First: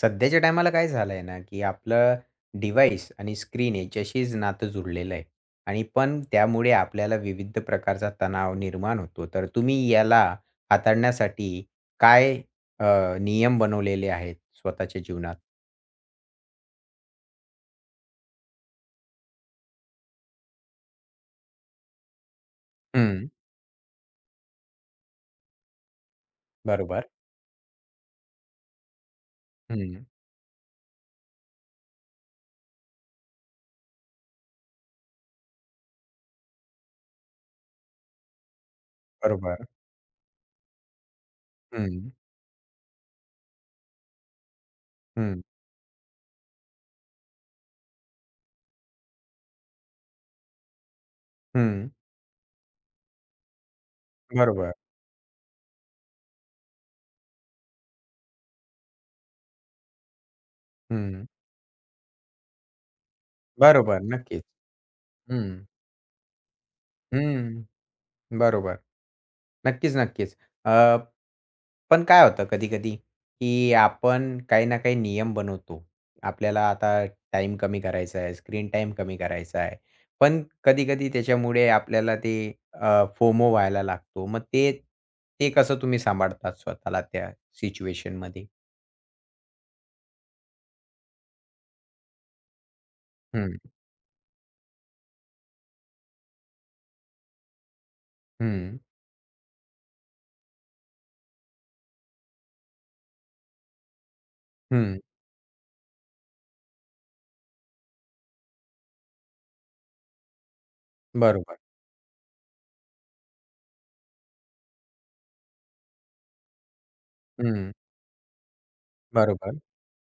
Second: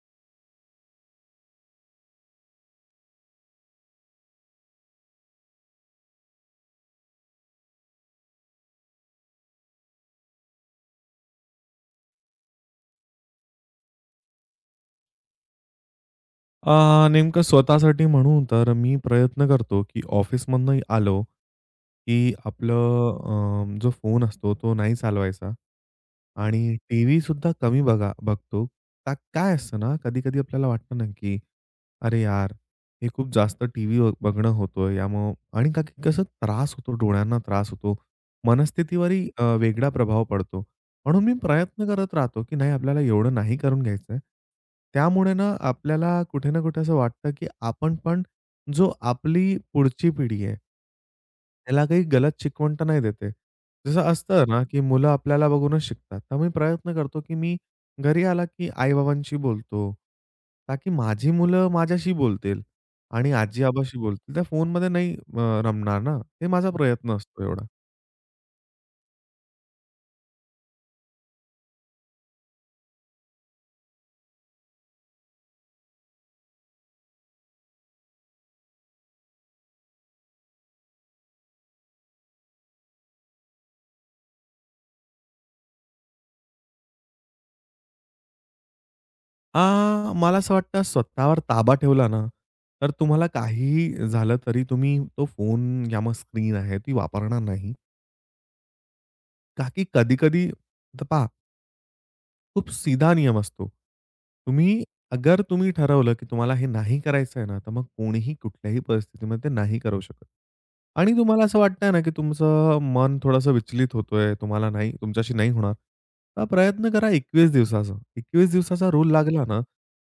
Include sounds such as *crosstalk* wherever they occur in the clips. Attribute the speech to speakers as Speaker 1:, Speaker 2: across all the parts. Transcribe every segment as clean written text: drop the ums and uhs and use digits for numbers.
Speaker 1: सध्याच्या टायमाला काय झालंय ना, की आपलं डिव्हाइस आणि स्क्रीन याच्याशीच नातं जुडलेलं आहे आणि पण त्यामुळे आपल्याला विविध प्रकारचा तणाव निर्माण होतो. तर तुम्ही याला हाताळण्यासाठी काय अ, नियम बनवलेले आहेत स्वतःच्या जीवनात?
Speaker 2: नेमकं स्वतःसाठी म्हणू तर मी प्रयत्न करतो, की ऑफिसमधनं आलो, की
Speaker 1: हं.
Speaker 2: आपलं जो फोन असतो तो नाही चालवायचा आणि
Speaker 1: बरोबर.
Speaker 2: टीव्हीसुद्धा कमी बघतो. का काय असतं ना,
Speaker 1: हं.
Speaker 2: कधी-कधी आपल्याला वाटतं ना, की "अरे यार, हे खूप जास्त टीव्ही बघणं होतोय यामुळं" आणि कसं त्रास होतो, डोळ्यांना त्रास होतो. मनस्थितीवरही
Speaker 1: बरोबर.
Speaker 2: वेगळा प्रभाव पडतो. म्हणून मी प्रयत्न
Speaker 1: हं.
Speaker 2: करत राहतो, की नाही आपल्याला एवढं नाही करून घ्यायचंय. त्यामुळे
Speaker 1: हं.
Speaker 2: ना आपल्याला कुठे ना कुठे असं वाटतं, की आपण पण जो आपली पुढची पिढी आहे, त्याला
Speaker 1: हं.
Speaker 2: काही गलत शिकवण तर नाही देते. जसं असतं ना,
Speaker 1: बरोबर.
Speaker 2: की मुलं आपल्याला बघूनच शिकतात. तर मी प्रयत्न करतो, की मी घरी आला, की आई बोलतो. ताकी
Speaker 1: हं.
Speaker 2: माझी मुलं माझ्याशी बोलतील आणि आजी-आबाशी
Speaker 1: बरोबर.
Speaker 2: बोलतील. त्या
Speaker 1: नक्कीच.
Speaker 2: फोनमध्ये नाही
Speaker 1: हं.
Speaker 2: रमणार ना. हे माझा प्रयत्न असतो
Speaker 1: हं.
Speaker 2: एवढा.
Speaker 1: बरोबर. नक्कीच, नक्कीच. पण काय होतं कधी-कधी, की आपण काही ना काही नियम बनवतो. आपल्याला आता टाईम कमी करायचा आहे, स्क्रीन टाईम कमी करायचा आहे. पण कधी-कधी त्याच्यामुळे आपल्याला ते फोमो व्हायला लागतो. मग ते ते कसं तुम्ही सांभाळतात स्वतःला त्या सिच्युएशनमध्ये?
Speaker 2: मला असं वाटतं स्वतःवर ताबा ठेवला ना, तर तुम्हाला
Speaker 1: हं.
Speaker 2: काहीही झालं तरी तुम्ही तो फोन या मग स्क्रीन आहे ती वापरणार नाही.
Speaker 1: हं.
Speaker 2: का की कधी-कधी पहा खूप सीधा नियम असतो. तुम्ही
Speaker 1: हं.
Speaker 2: अगर तुम्ही ठरवलं, की तुम्हाला हे नाही करायचं आहे ना, तर मग कोणीही कुठल्याही परिस्थितीमध्ये ते नाही करू शकत. आणि तुम्हाला
Speaker 1: बरोबर.
Speaker 2: असं वाटतंय ना, की तुमचं मन थोडंसं विचलित होतोय, तुम्हाला नाही तुमच्याशी नाही होणार. तर प्रयत्न करा 21
Speaker 1: हं.
Speaker 2: दिवसाचा. 21 दिवसाचा रूल लागला
Speaker 1: बरोबर.
Speaker 2: ना,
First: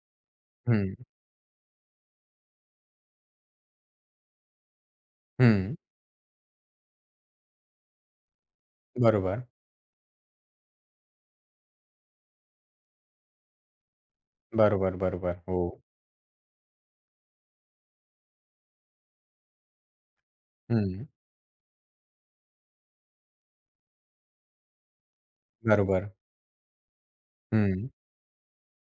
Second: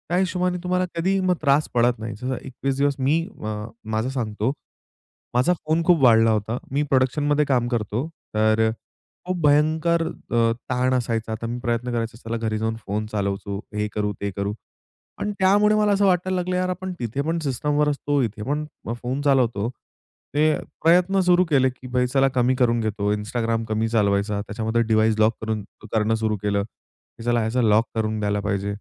Speaker 2: त्या हिशोबाने तुम्हाला
Speaker 1: हं.
Speaker 2: कधीही मग त्रास पडत नाही. जसं 21 दिवस मी माझं सांगतो. माझा
Speaker 1: हं.
Speaker 2: फोन खूप वाढला होता. मी प्रोडक्शनमध्ये काम करतो. तर खूप
Speaker 1: बरोबर.
Speaker 2: भयंकर ताण असायचा. आता मी प्रयत्न करायचो चला घरी जाऊन फोन चालवतो, हे करू, ते करू.
Speaker 1: बरोबर,
Speaker 2: पण
Speaker 1: बरोबर. हो.
Speaker 2: त्यामुळे मला असं वाटायला लागलं, यार आपण तिथे पण सिस्टमवर असतो, इथे पण फोन चालवतो. ते
Speaker 1: हं.
Speaker 2: प्रयत्न सुरू केले, की भाई चला कमी करून घेतो. Instagram कमी चालवायचा. त्याच्यामध्ये डिव्हाइस लॉक करून
Speaker 1: बरोबर.
Speaker 2: करणं सुरू केलं, की चला ह्याचा लॉक
Speaker 1: हं.
Speaker 2: करून द्यायला पाहिजे.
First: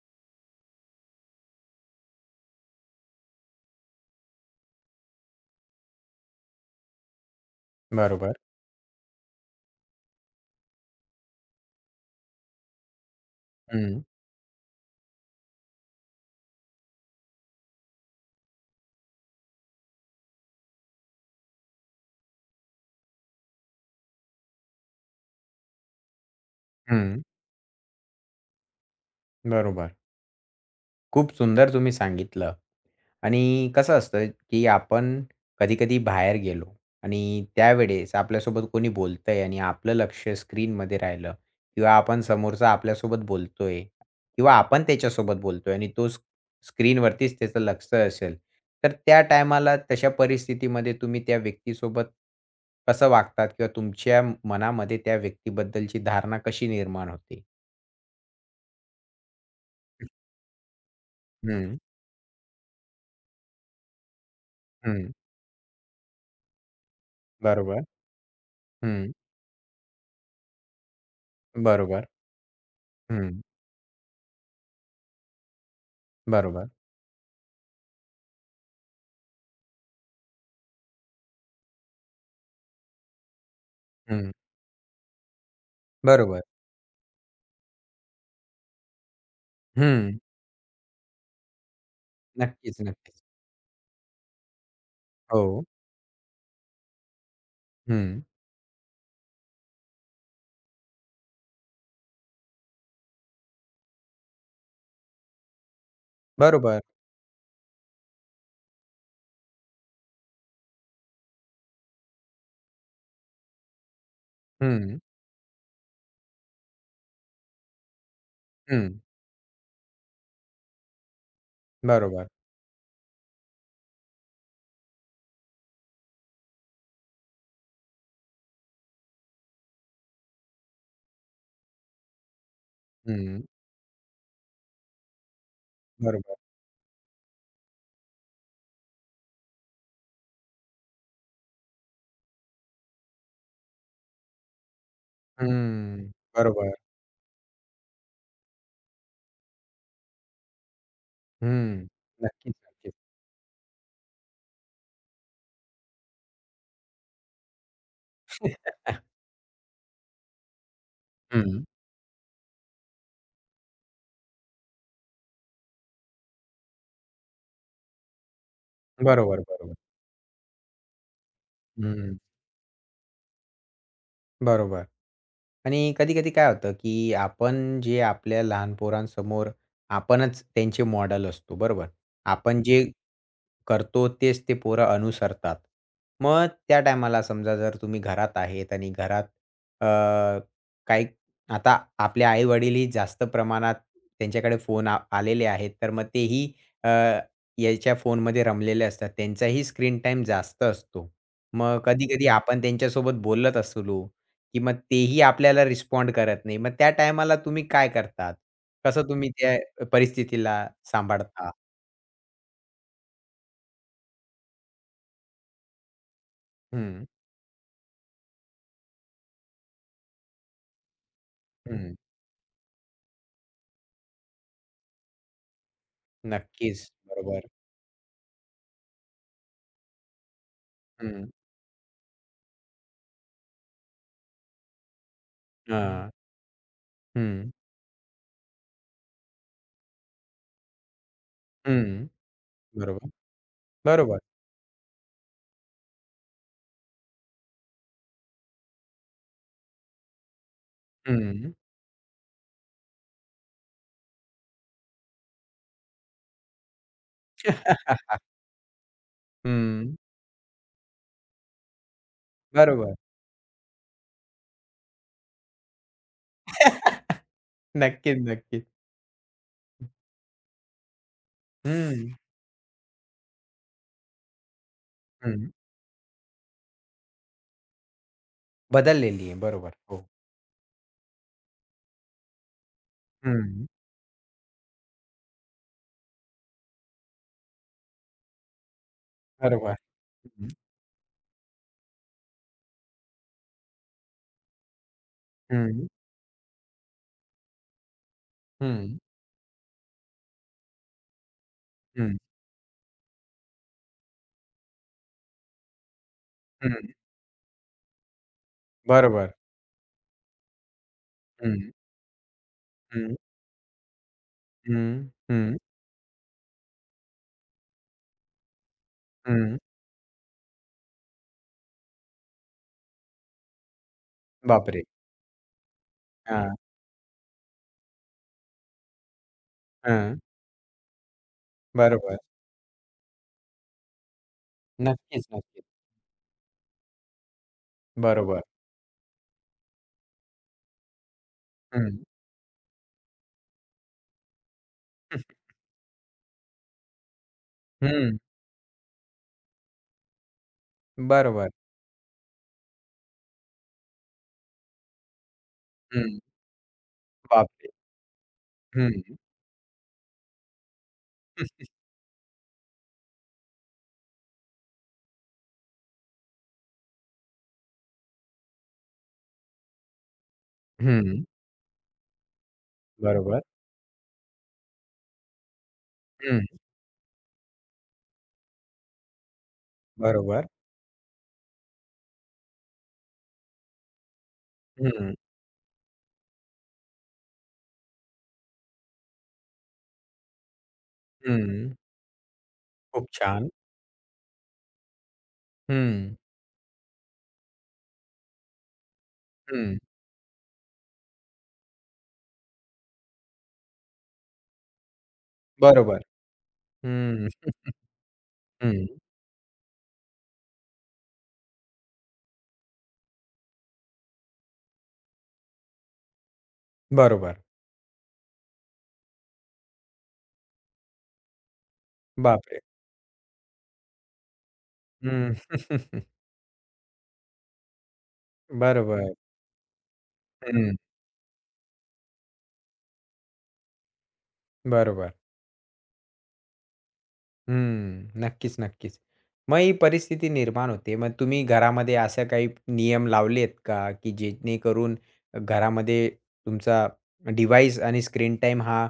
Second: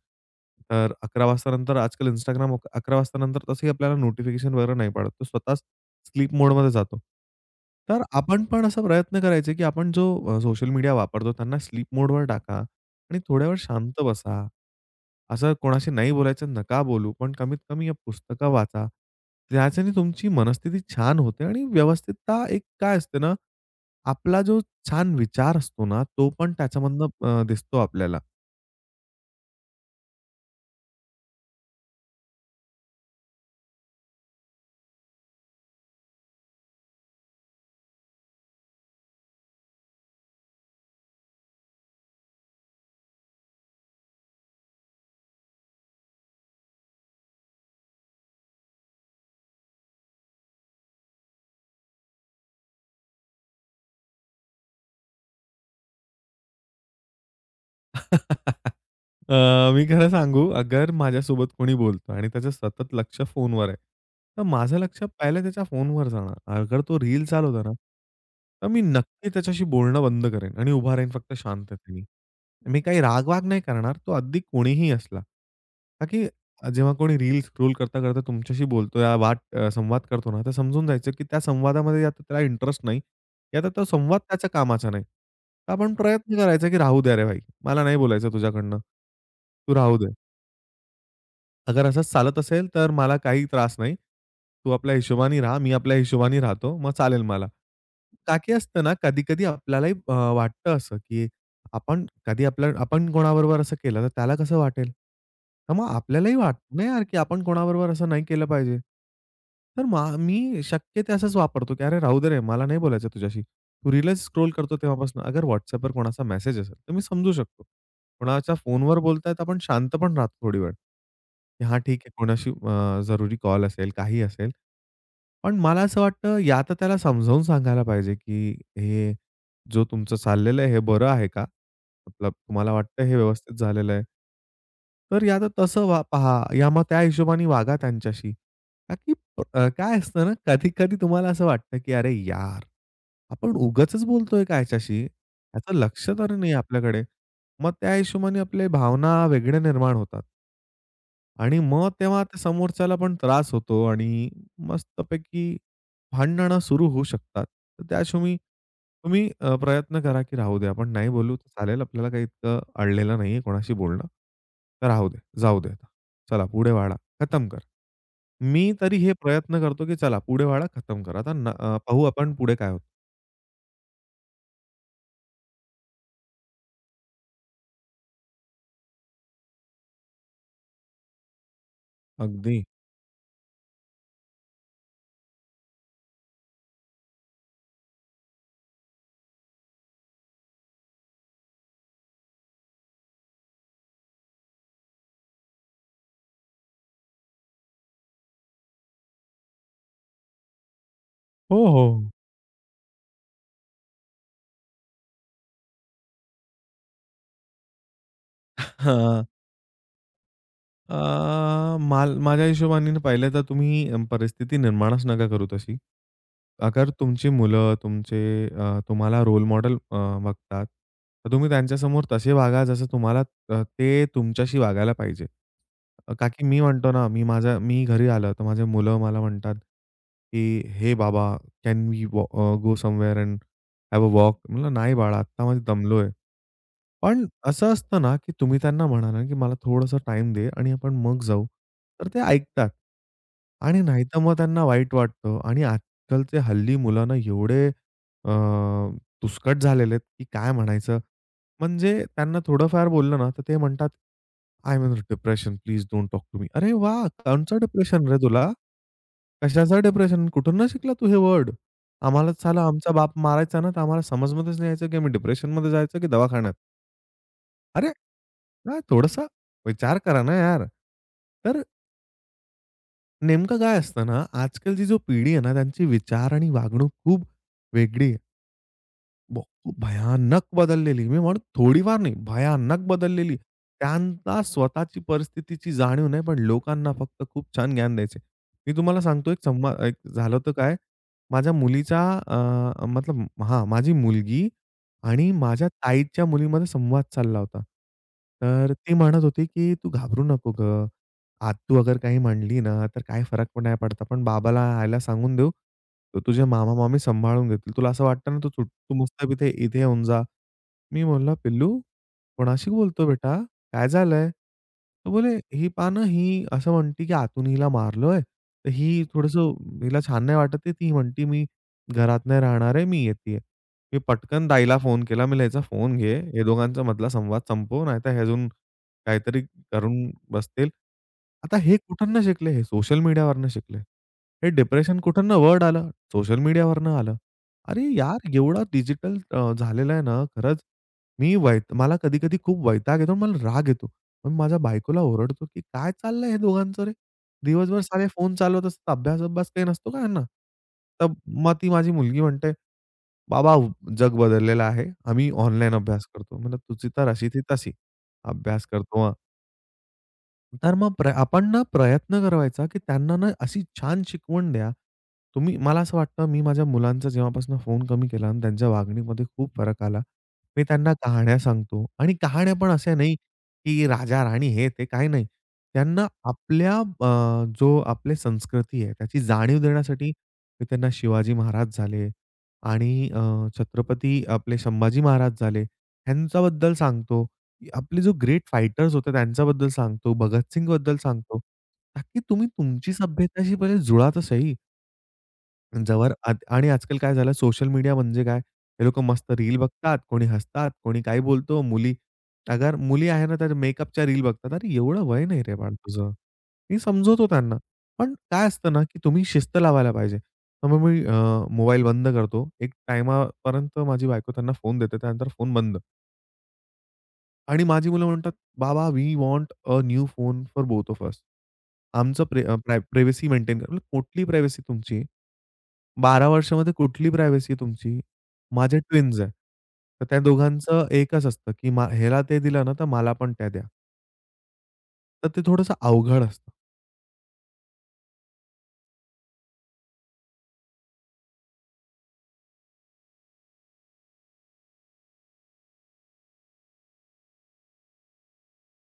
Speaker 2: तर 11:00 वाजता नंतर आजकाल Instagram 11:00 वाजता नंतर तसंही आपल्याला नोटिफिकेशन वगैरे नाही पडत. तो स्वतःच स्लीप मोडमध्ये जातो. तर
Speaker 1: बरोबर.
Speaker 2: आपण पण असा प्रयत्न करायचे, की आपण जो सोशल मीडिया वापरतो त्यांना स्लीप मोडवर टाका आणि थोड्या वेळ शांत
Speaker 1: हं.
Speaker 2: बसा. असं कोणाशी नाही बोलायचं, नका बोलू. पण कमीत कमी या पुस्तकं वाचा. त्याच्याने तुमची मनस्थिती छान होते आणि व्यवस्थितता एक काय असते ना, आपला जो छान विचार असतो ना, तो पण त्याच्यामधनं
Speaker 1: हं.
Speaker 2: दिसतो आपल्याला.
Speaker 1: बरोबर. खूप सुंदर तुम्ही सांगितलं. आणि कसं असतं, की आपण कधी-कधी बाहेर गेलो आणि त्यावेळेस आपल्यासोबत कोणी बोलतंय आणि आपलं लक्ष स्क्रीनमध्ये राहिलं किंवा आपण समोरचा आपल्यासोबत बोलतोय किंवा आपण त्याच्यासोबत बोलतोय आणि तो स्क्रीनवरतीच त्याचं लक्ष असेल, तर त्या टायमाला तशा परिस्थितीमध्ये तुम्ही त्या व्यक्तीसोबत कसं वागतात किंवा तुमच्या मनामध्ये त्या व्यक्तीबद्दलची धारणा कशी निर्माण होते?
Speaker 2: *laughs* मी खरं सांगू, अगर माझ्यासोबत कोणी
Speaker 1: हं.
Speaker 2: बोलतो आणि त्याचं सतत लक्ष फोनवर आहे, तर माझं लक्ष
Speaker 1: हं.
Speaker 2: पहिलं त्याच्या फोनवर जाणार. अगर तो रील चालवतो ना,
Speaker 1: बरोबर.
Speaker 2: तर मी
Speaker 1: हं.
Speaker 2: नक्की त्याच्याशी बोलणं बंद करेन आणि उभा राहीन फक्त शांततेने.
Speaker 1: बरोबर.
Speaker 2: मी काही
Speaker 1: हं.
Speaker 2: राग-वाग नाही करणार. तो अगदी कोणीही असला. का की
Speaker 1: बरोबर.
Speaker 2: जेव्हा कोणी रील स्क्रोल करता-करता तुमच्याशी बोलतो या संवाद करतो ना, तर समजून जायचं की त्या संवादामध्ये या तर त्याला इंटरेस्ट नाही, या तर तो संवाद
Speaker 1: हं.
Speaker 2: त्याच्या कामाचा नाही. तर आपण प्रयत्न
Speaker 1: बरोबर.
Speaker 2: करायचा की राहू द्या रे भाई. मला नाही बोलायचं तुझ्याकडनं. तू राहू दे.
Speaker 1: हं.
Speaker 2: अगर असंच चालत असेल,
Speaker 1: नक्कीच,
Speaker 2: तर मला
Speaker 1: नक्कीच.
Speaker 2: काही त्रास नाही. तू आपल्या हिशोबाने राहा,
Speaker 1: हो.
Speaker 2: मी आपल्या हिशोबाने राहतो. मग चालेल मला.
Speaker 1: हं.
Speaker 2: का की असतं ना, कधी-कधी आपल्यालाही वाटतं असं, की आपण कधी आपल्या आपण कोणाबरोबर असं केलं, तर त्याला कसं वाटेल? तर मग आपल्यालाही वाटतं
Speaker 1: बरोबर.
Speaker 2: ना यार, की आपण कोणाबरोबर असं नाही केलं पाहिजे. तर मी शक्य ते असंच वापरतो, की "अरे राहू दे रे, मला नाही बोलायचं तुझ्याशी." तू रीलच स्क्रोल करतो
Speaker 1: हं.
Speaker 2: तेव्हापासून अगर WhatsAppवर कोणाचा मेसेज असेल, तर मी समजू शकतो. कोणाच्या
Speaker 1: हं.
Speaker 2: फोनवर बोलतायत आपण शांत पण राहतो थोडी वेळ. की हां, ठीक आहे
Speaker 1: बरोबर.
Speaker 2: कोणाशी जरुरी कॉल असेल, काही असेल. पण मला असं वाटतं या तर त्याला समजावून सांगायला पाहिजे, की हे जो तुमचं चाललेलं आहे, हे बरं आहे का? मतलब तुम्हाला वाटतं हे
Speaker 1: हं.
Speaker 2: व्यवस्थित झालेलं आहे? तर या तर तसं वा पहा,
Speaker 1: बरोबर.
Speaker 2: या मग त्या हिशोबाने वागा त्यांच्याशी. का की काय असतं ना, कधी-कधी तुम्हाला असं वाटतं, की "अरे यार! आपण उगाचच बोलतोय का ह्याच्याशी? ह्याचं लक्ष
Speaker 1: हं.
Speaker 2: तर नाही
Speaker 1: बरोबर.
Speaker 2: आपल्याकडे." मग त्या हिशोबाने आपल्या भावना वेगळ्या निर्माण होतात. आणि मग
Speaker 1: हं.
Speaker 2: तेव्हा त्या
Speaker 1: नक्कीच, नक्कीच.
Speaker 2: समोरच्याला पण त्रास होतो आणि मस्तपैकी भांडणं सुरू होऊ शकतात. तर त्या हिशोबाने तुम्ही प्रयत्न करा की राहू दे. आपण नाही बोलू तर
Speaker 1: हं.
Speaker 2: चालेल. आपल्याला काही इतकं अडलेलं नाहीये कोणाशी बोलणं. तर राहू दे, जाऊ दे आता. चला पुढे वाढा, खतम कर. मी तरी हे
Speaker 1: बरोबर,
Speaker 2: प्रयत्न
Speaker 1: बरोबर.
Speaker 2: करतो की चला पुढे वाढा, खतम करा. आता पाहू
Speaker 1: हं.
Speaker 2: आपण पुढे काय होतं.
Speaker 1: बरोबर. आणि कधी-कधी काय होतं, की आपण जे आपल्या लहान पोरांसमोर आपणच त्यांचे मॉडेल असतो, बरोबर?
Speaker 2: अगदी.
Speaker 1: आपण जे करतो तेच ते पोरं अनुसरतात. मग त्या टायमाला समजा जर तुम्ही घरात आहेत आणि घरात अ, काही आता आपले आई-वडीलही जास्त प्रमाणात त्यांच्याकडे फोन आलेले आहेत, तर मग तेही अ, याच्या फोनमध्ये रमलेले असतात. त्यांचाही स्क्रीन टाईम जास्त असतो.
Speaker 2: हो,
Speaker 1: मग
Speaker 2: हो.
Speaker 1: कधी-कधी आपण त्यांच्यासोबत बोलत असलो की मग तेही आपल्याला रिस्पॉन्ड करत नाही. मग त्या टायमाला तुम्ही काय करतात? कसं तुम्ही
Speaker 2: *laughs*
Speaker 1: त्या परिस्थितीला सांभाळता?
Speaker 2: अ, माल माझ्या हिशोबाने पाहिलं तर तुम्ही परिस्थिती निर्माणच नका करू तशी. अगर
Speaker 1: हं.
Speaker 2: तुमची मुलं तुमचे तुम्हाला रोल मॉडेल बघतात, तर तुम्ही
Speaker 1: हं.
Speaker 2: त्यांच्यासमोर तसे वागा जसं तुम्हाला ते तुमच्याशी वागायला पाहिजे. का की मी
Speaker 1: नक्कीच.
Speaker 2: म्हणतो ना, मी
Speaker 1: बरोबर.
Speaker 2: माझ्या मी घरी आलं तर माझे मुलं मला म्हणतात, की "हे बाबा,
Speaker 1: हं.
Speaker 2: Can we go somewhere and have a walk?" म्हटलं, "नाही बाळा, आत्ता मी दमलोय."
Speaker 1: हां.
Speaker 2: पण
Speaker 1: हं.
Speaker 2: असं असतं ना, की तुम्ही त्यांना म्हणा ना, की मला थोडासा टाइम दे आणि आपण मग जाऊ. तर
Speaker 1: हं.
Speaker 2: ते ऐकतात.
Speaker 1: बरोबर.
Speaker 2: आणि नाहीतर
Speaker 1: बरोबर.
Speaker 2: मग त्यांना वाईट वाटतं आणि आजकालचे हल्ली मुलं ना एवढे अ, तुसकट झालेले आहेत, की काय म्हणायचं.
Speaker 1: हं.
Speaker 2: म्हणजे त्यांना थोडंफार बोललं ना, तर ते म्हणतात, "I am in depression. Please don't talk to me." अरे वाह! कोणचं
Speaker 1: *laughs*
Speaker 2: डिप्रेशन रे तुला? कशाचं
Speaker 1: हं.
Speaker 2: डिप्रेशन? कुठून ना शिकला तू हे वर्ड? आम्हाला साला आमचा
Speaker 1: बरोबर.
Speaker 2: बाप मारायचा ना, तर आम्हाला समजमध्येच नाही यायचं, की आम्ही डिप्रेशनमध्ये जायचं की दवाखान्यात. अरे!
Speaker 1: नक्कीच, नक्कीच.
Speaker 2: हां, थोडासा विचार करा ना यार. तर
Speaker 1: हं.
Speaker 2: नेमकं काय असतं ना, आजकालची जो पिढी आहे
Speaker 1: हं.
Speaker 2: ना, त्यांची विचार आणि वागणूक खूप वेगळी
Speaker 1: बदललेली आहे.
Speaker 2: ब
Speaker 1: बरोबर. हो.
Speaker 2: भयानक बदललेली. मी म्हणू थोडीफार नाही, भयानक बदललेली.
Speaker 1: हं.
Speaker 2: त्यांना स्वतःची परिस्थितीची जाणीव नाही, पण लोकांना फक्त खूप छान ज्ञान द्यायचे. मी तुम्हाला सांगतो
Speaker 1: बरोबर.
Speaker 2: एक झालं
Speaker 1: हं.
Speaker 2: होतं काय, माझ्या मुलीचा अ, मतलब हां, माझी मुलगी आणि माझ्या
Speaker 1: हं.
Speaker 2: ताईच्या मुलीमध्ये संवाद चालला होता. तर ती
Speaker 1: हं.
Speaker 2: म्हणत होती, की "तू घाबरू नको गं. आत्तू अगर
Speaker 1: हं.
Speaker 2: काही म्हणली ना, तर काही फरक पण नाही पडत. आपण बाबाला यायला सांगून देऊ. तर तुझे
Speaker 1: हं.
Speaker 2: मामा-मामी सांभाळून घेतील. तुला असं वाटतं ना, तू तू मस्त
Speaker 1: बरोबर.
Speaker 2: इथे इथे येऊन जा. मी बोलला,
Speaker 1: हं.
Speaker 2: "पिल्लू, कोणाशी बोलतो
Speaker 1: हं.
Speaker 2: बेटा? काय झालंय?"
Speaker 1: हं.
Speaker 2: तो बोले,
Speaker 1: हं.
Speaker 2: "ही पहा ना, ही असं म्हणते की आतून हिला मारलोय. तर ही थोडंसं
Speaker 1: हं.
Speaker 2: हिला छान नाही वाटत आहे. ती म्हणते, 'मी घरात नाही राहणार आहे, मी येतीये.' मी पटकन ताईला
Speaker 1: बापरे!
Speaker 2: फोन केला. म्हणलं, "याचा फोन घे. हे
Speaker 1: हां.
Speaker 2: दोघांचा मधला संवाद संपव, नाहीतर हे अजून काहीतरी करून
Speaker 1: हां.
Speaker 2: बसतील." आता हे
Speaker 1: बरोबर.
Speaker 2: कुठून शिकले? हे सोशल मीडियावरनं शिकले. हे डिप्रेशन
Speaker 1: नक्कीच,
Speaker 2: कुठून वर्ड
Speaker 1: नक्कीच.
Speaker 2: आलं? सोशल मीडियावरनं आलं. अरे यार,
Speaker 1: बरोबर.
Speaker 2: एवढा डिजिटल झालेला आहे ना खरंच मी वैत मला
Speaker 1: हं.
Speaker 2: कधी-कधी खूप वैताग येतो आणि मला राग येतो. पण माझ्या बायकोला ओरडतो, की "काय चाललंय हे दोघांचं रे? दिवसभर सारे
Speaker 1: हं.
Speaker 2: फोन चालवत असतात. अभ्यास-अभ्यास काही नसतो का ह्यांना?" तर
Speaker 1: बरोबर.
Speaker 2: मग ती माझी मुलगी म्हणते, "बाबा जग बदललेलं आहे. आम्ही ऑनलाईन अभ्यास
Speaker 1: हं.
Speaker 2: करतो." म्हणलं, "तुझी तर अशी ती
Speaker 1: बापरे!
Speaker 2: तशी. अभ्यास करतो
Speaker 1: हं.
Speaker 2: तर मग आपण ना प्रयत्न करायचा, की त्यांना ना अशी छान शिकवण द्या. तुम्ही मला असं वाटतं मी माझ्या मुलांचा जेव्हापासून फोन कमी केला आणि त्यांच्या वागणीमध्ये खूप फरक आला. मी त्यांना
Speaker 1: हं.
Speaker 2: कहाण्या सांगतो आणि कहाण्या पण अशा नाही,
Speaker 1: बरोबर.
Speaker 2: की राजा-राणी हे ते काही नाही. त्यांना
Speaker 1: हं.
Speaker 2: आपल्या जो आपली संस्कृती आहे त्याची जाणीव देण्यासाठी
Speaker 1: बरोबर.
Speaker 2: मी त्यांना शिवाजी महाराज झाले आणि छत्रपती आपले संभाजी
Speaker 1: हं.
Speaker 2: महाराज झाले, ह्यांच्याबद्दल सांगतो. आपले जो ग्रेट फायटर्स होते त्यांच्याबद्दल सांगतो, भगत सिंगबद्दल सांगतो.
Speaker 1: हं.
Speaker 2: ताकी तुम्ही तुमची
Speaker 1: खूप छान.
Speaker 2: सभ्यताशी पहिले जुळा तर सही. जवर
Speaker 1: हं.
Speaker 2: आज आणि आजकाल काय झालं सोशल मीडिया म्हणजे काय? हे लोकं मस्त रील
Speaker 1: हं.
Speaker 2: बघतात, कोणी हसतात, कोणी काय बोलतो. अगर मुली आहे ना, तर मेकअपच्या रील बघतात. अरे एवढं वय नाही रे बाळ
Speaker 1: बरोबर.
Speaker 2: तुझं. मी समजवतो
Speaker 1: हं.
Speaker 2: त्यांना. पण काय असतं ना,
Speaker 1: हं.
Speaker 2: की तुम्ही शिस्त लावायला पाहिजे. तर मग मी मोबाईल बंद करतो. एक टाईमापर्यंत माझी बायको त्यांना फोन देते, त्यानंतर फोन बंद.
Speaker 1: बरोबर.
Speaker 2: आणि माझी मुलं म्हणतात, "बाबा, we want a new phone for both of us." आमचं प्रे अ,
Speaker 1: बापरे!
Speaker 2: प्राय प्रायव्हसी मेंटेन करा. म्हटलं, "कुठली प्रायव्हसी तुमची?
Speaker 1: हं. *laughs*
Speaker 2: 12 वर्षामध्ये कुठली प्रायव्हसी तुमची? माझे
Speaker 1: बरोबर.
Speaker 2: ट्विन्स आहे. तर त्या
Speaker 1: हं.
Speaker 2: दोघांचं एकच असतं, की ह्याला ते दिलं ना, तर मला पण त्या द्या."
Speaker 1: बरोबर.
Speaker 2: तर ते थोडंसं अवघड असतं.
Speaker 1: हम्म. नक्कीच, नक्कीच. मग ही परिस्थिती निर्माण होते. मग तुम्ही घरामध्ये असे काही नियम लावलेत का, की जेणेकरून घरामध्ये तुमचा डिव्हाइस आणि स्क्रीन टाइम हा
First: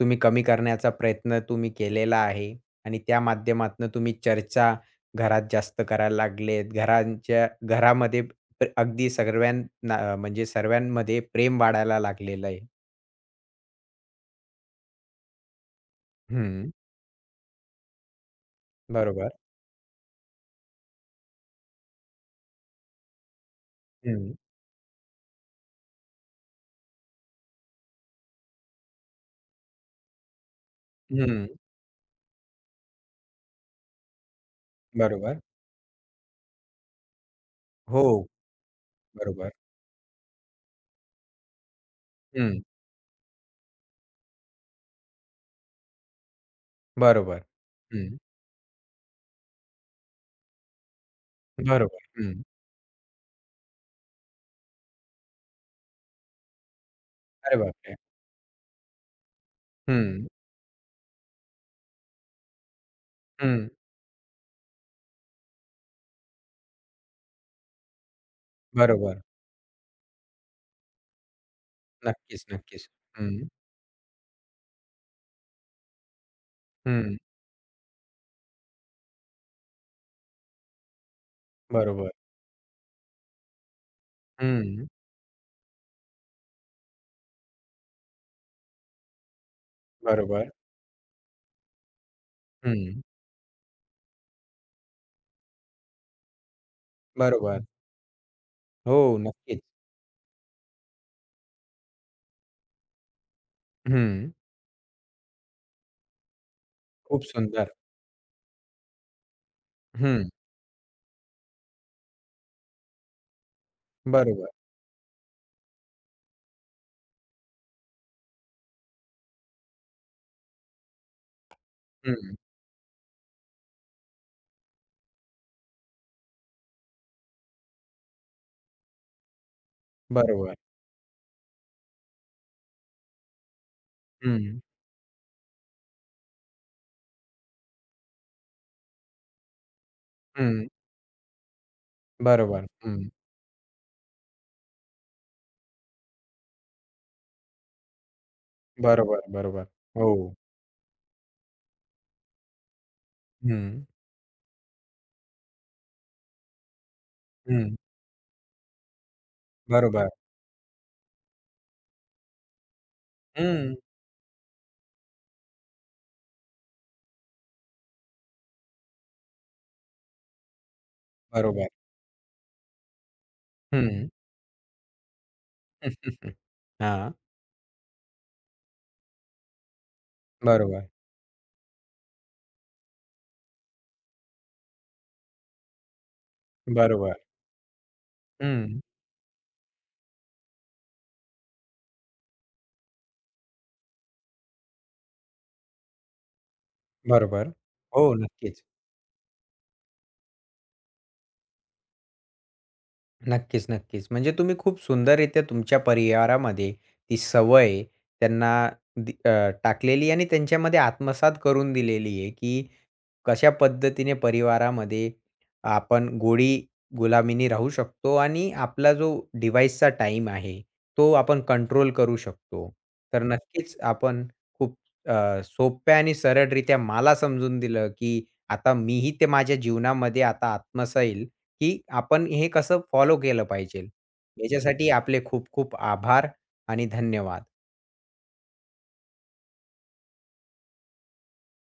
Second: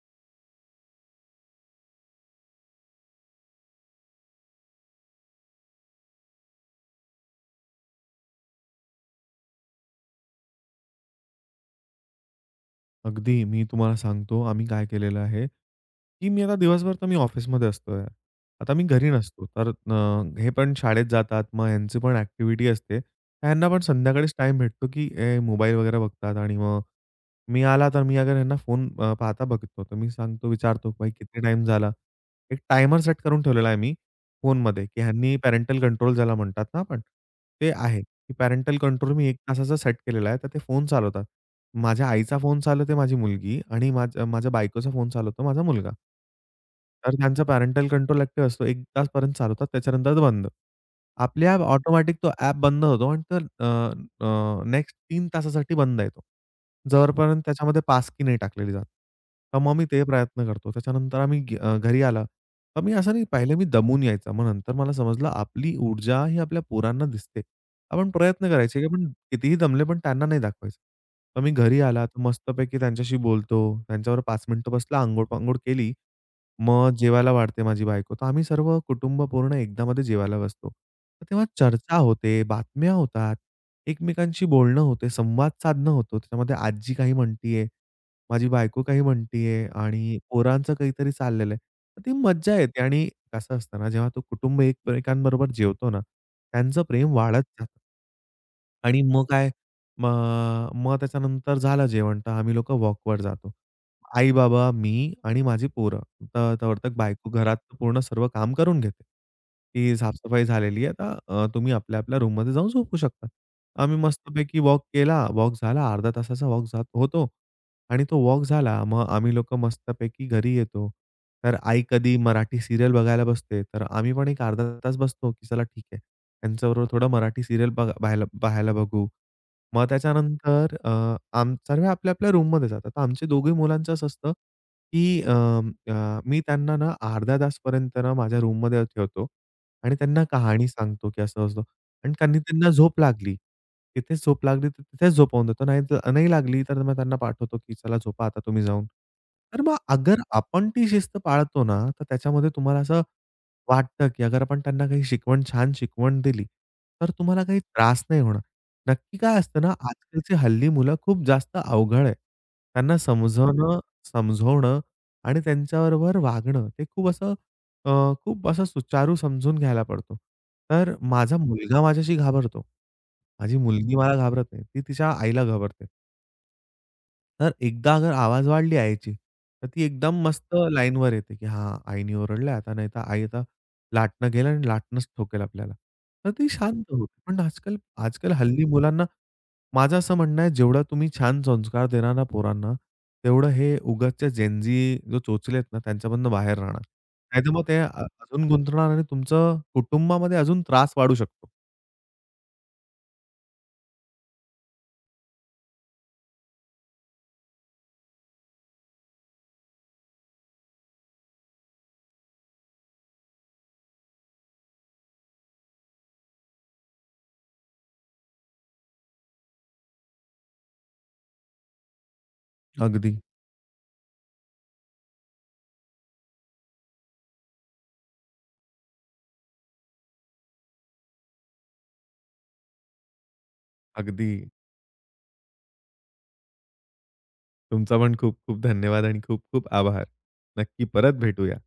Speaker 1: तुम्ही कमी करण्याचा प्रयत्न तुम्ही केलेला आहे आणि त्या माध्यमातून तुम्ही चर्चा घरात जास्त करायला लागलेत. घरांच्या घरामध्ये अगदी सर्वांना म्हणजे सर्वांमध्ये प्रेम वाढायला लागलेलं आहे.
Speaker 2: अगदी. मी तुम्हाला सांगतो आम्ही काय केलेलं आहे, की मी आता
Speaker 1: हं.
Speaker 2: दिवसभर तर मी ऑफिसमध्ये असतोय. आता मी घरी
Speaker 1: बरोबर.
Speaker 2: नसतो. तर हे पण शाळेत जातात. मग ह्यांची पण ॲक्टिव्हिटी असते. ह्यांना पण
Speaker 1: हं.
Speaker 2: संध्याकाळीच टाईम भेटतो, की हे मोबाईल वगैरे बघतात आणि मग मी आला तर मी अगर ह्यांना फोन अ, पाहता बघतो. तर मी सांगतो, विचारतो, "भाई किती
Speaker 1: हं.
Speaker 2: टाईम झाला?" एक टायमर सेट करून ठेवलेला आहे मी फोनमध्ये, की ह्यांनी
Speaker 1: बरोबर.
Speaker 2: पॅरेंटल कंट्रोल ज्याला म्हणतात ना आपण, ते आहे,
Speaker 1: हो.
Speaker 2: की पॅरेंटल कंट्रोल मी 1
Speaker 1: बरोबर.
Speaker 2: तासाचा सेट केलेला आहे. तर ते फोन चालवतात. माझ्या आईचा फोन
Speaker 1: हं.
Speaker 2: चालवते माझी मुलगी आणि माझ्या माझ्या बायकोचा फोन चालवतो माझा मुलगा. तर त्यांचा
Speaker 1: बरोबर.
Speaker 2: पॅरेंटल
Speaker 1: हं.
Speaker 2: कंट्रोल ॲक्टिव्ह असतो. 1 तासपर्यंत चालवतात त्याच्यानंतर बंद. आपल्या
Speaker 1: बरोबर.
Speaker 2: ऑटोमॅटिक तो
Speaker 1: हं.
Speaker 2: ॲप बंद होतो आणि तर अ, अ, नेक्स्ट 3 तासासाठी बंद आहे तो. जोपर्यंत
Speaker 1: अरे
Speaker 2: त्याच्यामध्ये
Speaker 1: बापरे!
Speaker 2: पासकी नाही टाकलेली जात. तर मग मी ते
Speaker 1: हं.
Speaker 2: प्रयत्न करतो. त्याच्यानंतर आम्ही घरी आला. तर मी असं नाही पहिले मी
Speaker 1: हं.
Speaker 2: दमून यायचा. मग नंतर मला समजलं आपली ऊर्जा ही आपल्या पोरांना दिसते. आपण प्रयत्न करायचे, की आपण
Speaker 1: बरोबर.
Speaker 2: कितीही दमले, पण त्यांना नाही दाखवायचं. तर मी घरी आला, तर
Speaker 1: नक्कीच,
Speaker 2: मस्तपैकी
Speaker 1: नक्कीच.
Speaker 2: त्यांच्याशी
Speaker 1: हं.
Speaker 2: बोलतो. त्यांच्यावर 5 मिनिटं बसला, अंघोळ-पांघोळ केली. मग
Speaker 1: हं.
Speaker 2: जेवायला वाढते माझी बायको. तर आम्ही सर्व कुटुंब पूर्ण एकदामध्ये जेवायला बसतो. तर तेव्हा चर्चा
Speaker 1: बरोबर.
Speaker 2: होते, बातम्या होतात, एकमेकांशी बोलणं
Speaker 1: हं.
Speaker 2: होते, संवाद साधणं होतो. त्याच्यामध्ये आजी काही म्हणतीये, माझी बायको काही म्हणतीये आणि
Speaker 1: बरोबर.
Speaker 2: पोरांचं काहीतरी चाललेलं आहे. तर ती मज्जा येते
Speaker 1: हं.
Speaker 2: आणि कसं असतं ना, जेव्हा तो कुटुंब एकमेकांबरोबर जेवतो ना, त्यांचं प्रेम वाढत
Speaker 1: बरोबर.
Speaker 2: जातं. आणि
Speaker 1: हो,
Speaker 2: मग काय,
Speaker 1: नक्कीच.
Speaker 2: मग मग त्याच्यानंतर झालं जेवण, तर आम्ही लोकं वॉकवर जातो.
Speaker 1: हं.
Speaker 2: आई-बाबा, मी आणि माझी पोरं. तर तोवरतक
Speaker 1: खूप
Speaker 2: बायको घरात
Speaker 1: सुंदर.
Speaker 2: पूर्ण सर्व काम करून घेते, की
Speaker 1: हं.
Speaker 2: सफाई झालेली आहे, तर तुम्ही आपल्या-आपल्या रूममध्ये जाऊन झोपू शकता. आम्ही
Speaker 1: बरोबर.
Speaker 2: मस्तपैकी वॉक केला. वॉक झाला, अर्ध्या तासाचा वॉक जात होतो. आणि तो वॉक झाला, मग आम्ही लोकं मस्तपैकी घरी येतो. तर आई कधी
Speaker 1: हं.
Speaker 2: मराठी सीरियल बघायला बसते, तर आम्ही पण एक अर्धा तास बसतो, की चला ठीक आहे. त्यांच्याबरोबर थोडं मराठी सीरियल बघा पाहायला पाहायला बघू. मग
Speaker 1: बरोबर.
Speaker 2: त्याच्यानंतर आम सर्व आपल्या-आपल्या रूममध्ये जातात. तर आमच्या दोघी मुलांचं असं असतं,
Speaker 1: हं.
Speaker 2: की अ, अ, मी त्यांना ना अर्धा तासपर्यंत ना माझ्या रूममध्ये ठेवतो आणि त्यांना
Speaker 1: हं.
Speaker 2: कहाणी सांगतो, की असं-असं. आणि त्यांनी
Speaker 1: बरोबर.
Speaker 2: त्यांना
Speaker 1: हं.
Speaker 2: झोप लागली. तिथेच झोप लागली तर तिथेच झोपवून देतो. नाही तर नाही लागली तर मग त्यांना पाठवतो, की "चला झोपा आता तुम्ही जाऊन."
Speaker 1: बरोबर,
Speaker 2: तर
Speaker 1: बरोबर.
Speaker 2: मग
Speaker 1: हो.
Speaker 2: अगर आपण ती शिस्त पाळतो ना, तर त्याच्यामध्ये तुम्हाला असं
Speaker 1: हं.
Speaker 2: वाटतं, की अगर आपण त्यांना काही छान शिकवण दिली, तर तुम्हाला काही
Speaker 1: हं.
Speaker 2: त्रास नाही होणार. नक्की काय असतं ना,
Speaker 1: बरोबर.
Speaker 2: आजकालची हल्ली मुलं खूप जास्त अवघड आहे. त्यांना
Speaker 1: हं.
Speaker 2: समजवणं, समजवणं आणि त्यांच्याबरोबर वागणं, ते खूप असं अ, खूप असं सुचारू समजून घ्यायला पडतो. तर माझा
Speaker 1: बरोबर.
Speaker 2: मुलगा माझ्याशी घाबरतो. माझी मुलगी
Speaker 1: हं.
Speaker 2: मला घाबरत नाही. ती तिच्या आईला घाबरते.
Speaker 1: *laughs* हां.
Speaker 2: तर एकदा अगर आवाज वाढली आईची, तर ती एकदम मस्त
Speaker 1: बरोबर,
Speaker 2: लाईनवर येते, की हां, आईने ओरडलंय आता नाहीतर आई आता लाटणं घेईल आणि लाटणंच ठोकेल आपल्याला. तर ती शांत
Speaker 1: बरोबर.
Speaker 2: होते. पण आजकाल आजकाल हल्ली
Speaker 1: हं.
Speaker 2: मुलांना माझं असं म्हणणं आहे, जेवढा तुम्ही छान संस्कार देणार ना पोरांना, तेवढं हे उगाचच्या जो चोचले आहेत ना, त्यांच्यामधनं बाहेर राहणार. नाहीतर
Speaker 1: बरोबर.
Speaker 2: मग ते
Speaker 1: हो,
Speaker 2: अजून
Speaker 1: नक्कीच.
Speaker 2: गुंतणार आणि तुमचं कुटुंबामध्ये अजून त्रास वाढू शकतो.
Speaker 1: नक्कीच, नक्कीच. म्हणजे तुम्ही खूप सुंदररीत्या तुमच्या परिवारामध्ये ती सवय त्यांना टाकलेली आणि त्यांच्यामध्ये आत्मसात करून दिलेली आहे, की कशा पद्धतीने परिवारामध्ये आपण गोडी गुलामीनी राहू शकतो आणि आपला जो डिव्हाइसचा टाईम आहे, तो आपण कंट्रोल करू शकतो.
Speaker 2: अगदी,
Speaker 1: तर नक्कीच आपण खूप सोप्या आणि सरळरित्या मला समजून दिलं, की आता मीही ते माझ्या जीवनामध्ये आता आत्मसाईल की आपण हे कसं फॉलो केलं पाहिजे. हं.
Speaker 2: अगदी.
Speaker 1: याच्यासाठी आपले खूप खूप आभार आणि धन्यवाद.
Speaker 2: तुमचा पण खूप खूप धन्यवाद आणि खूप खूप आभार. नक्की परत भेटूया.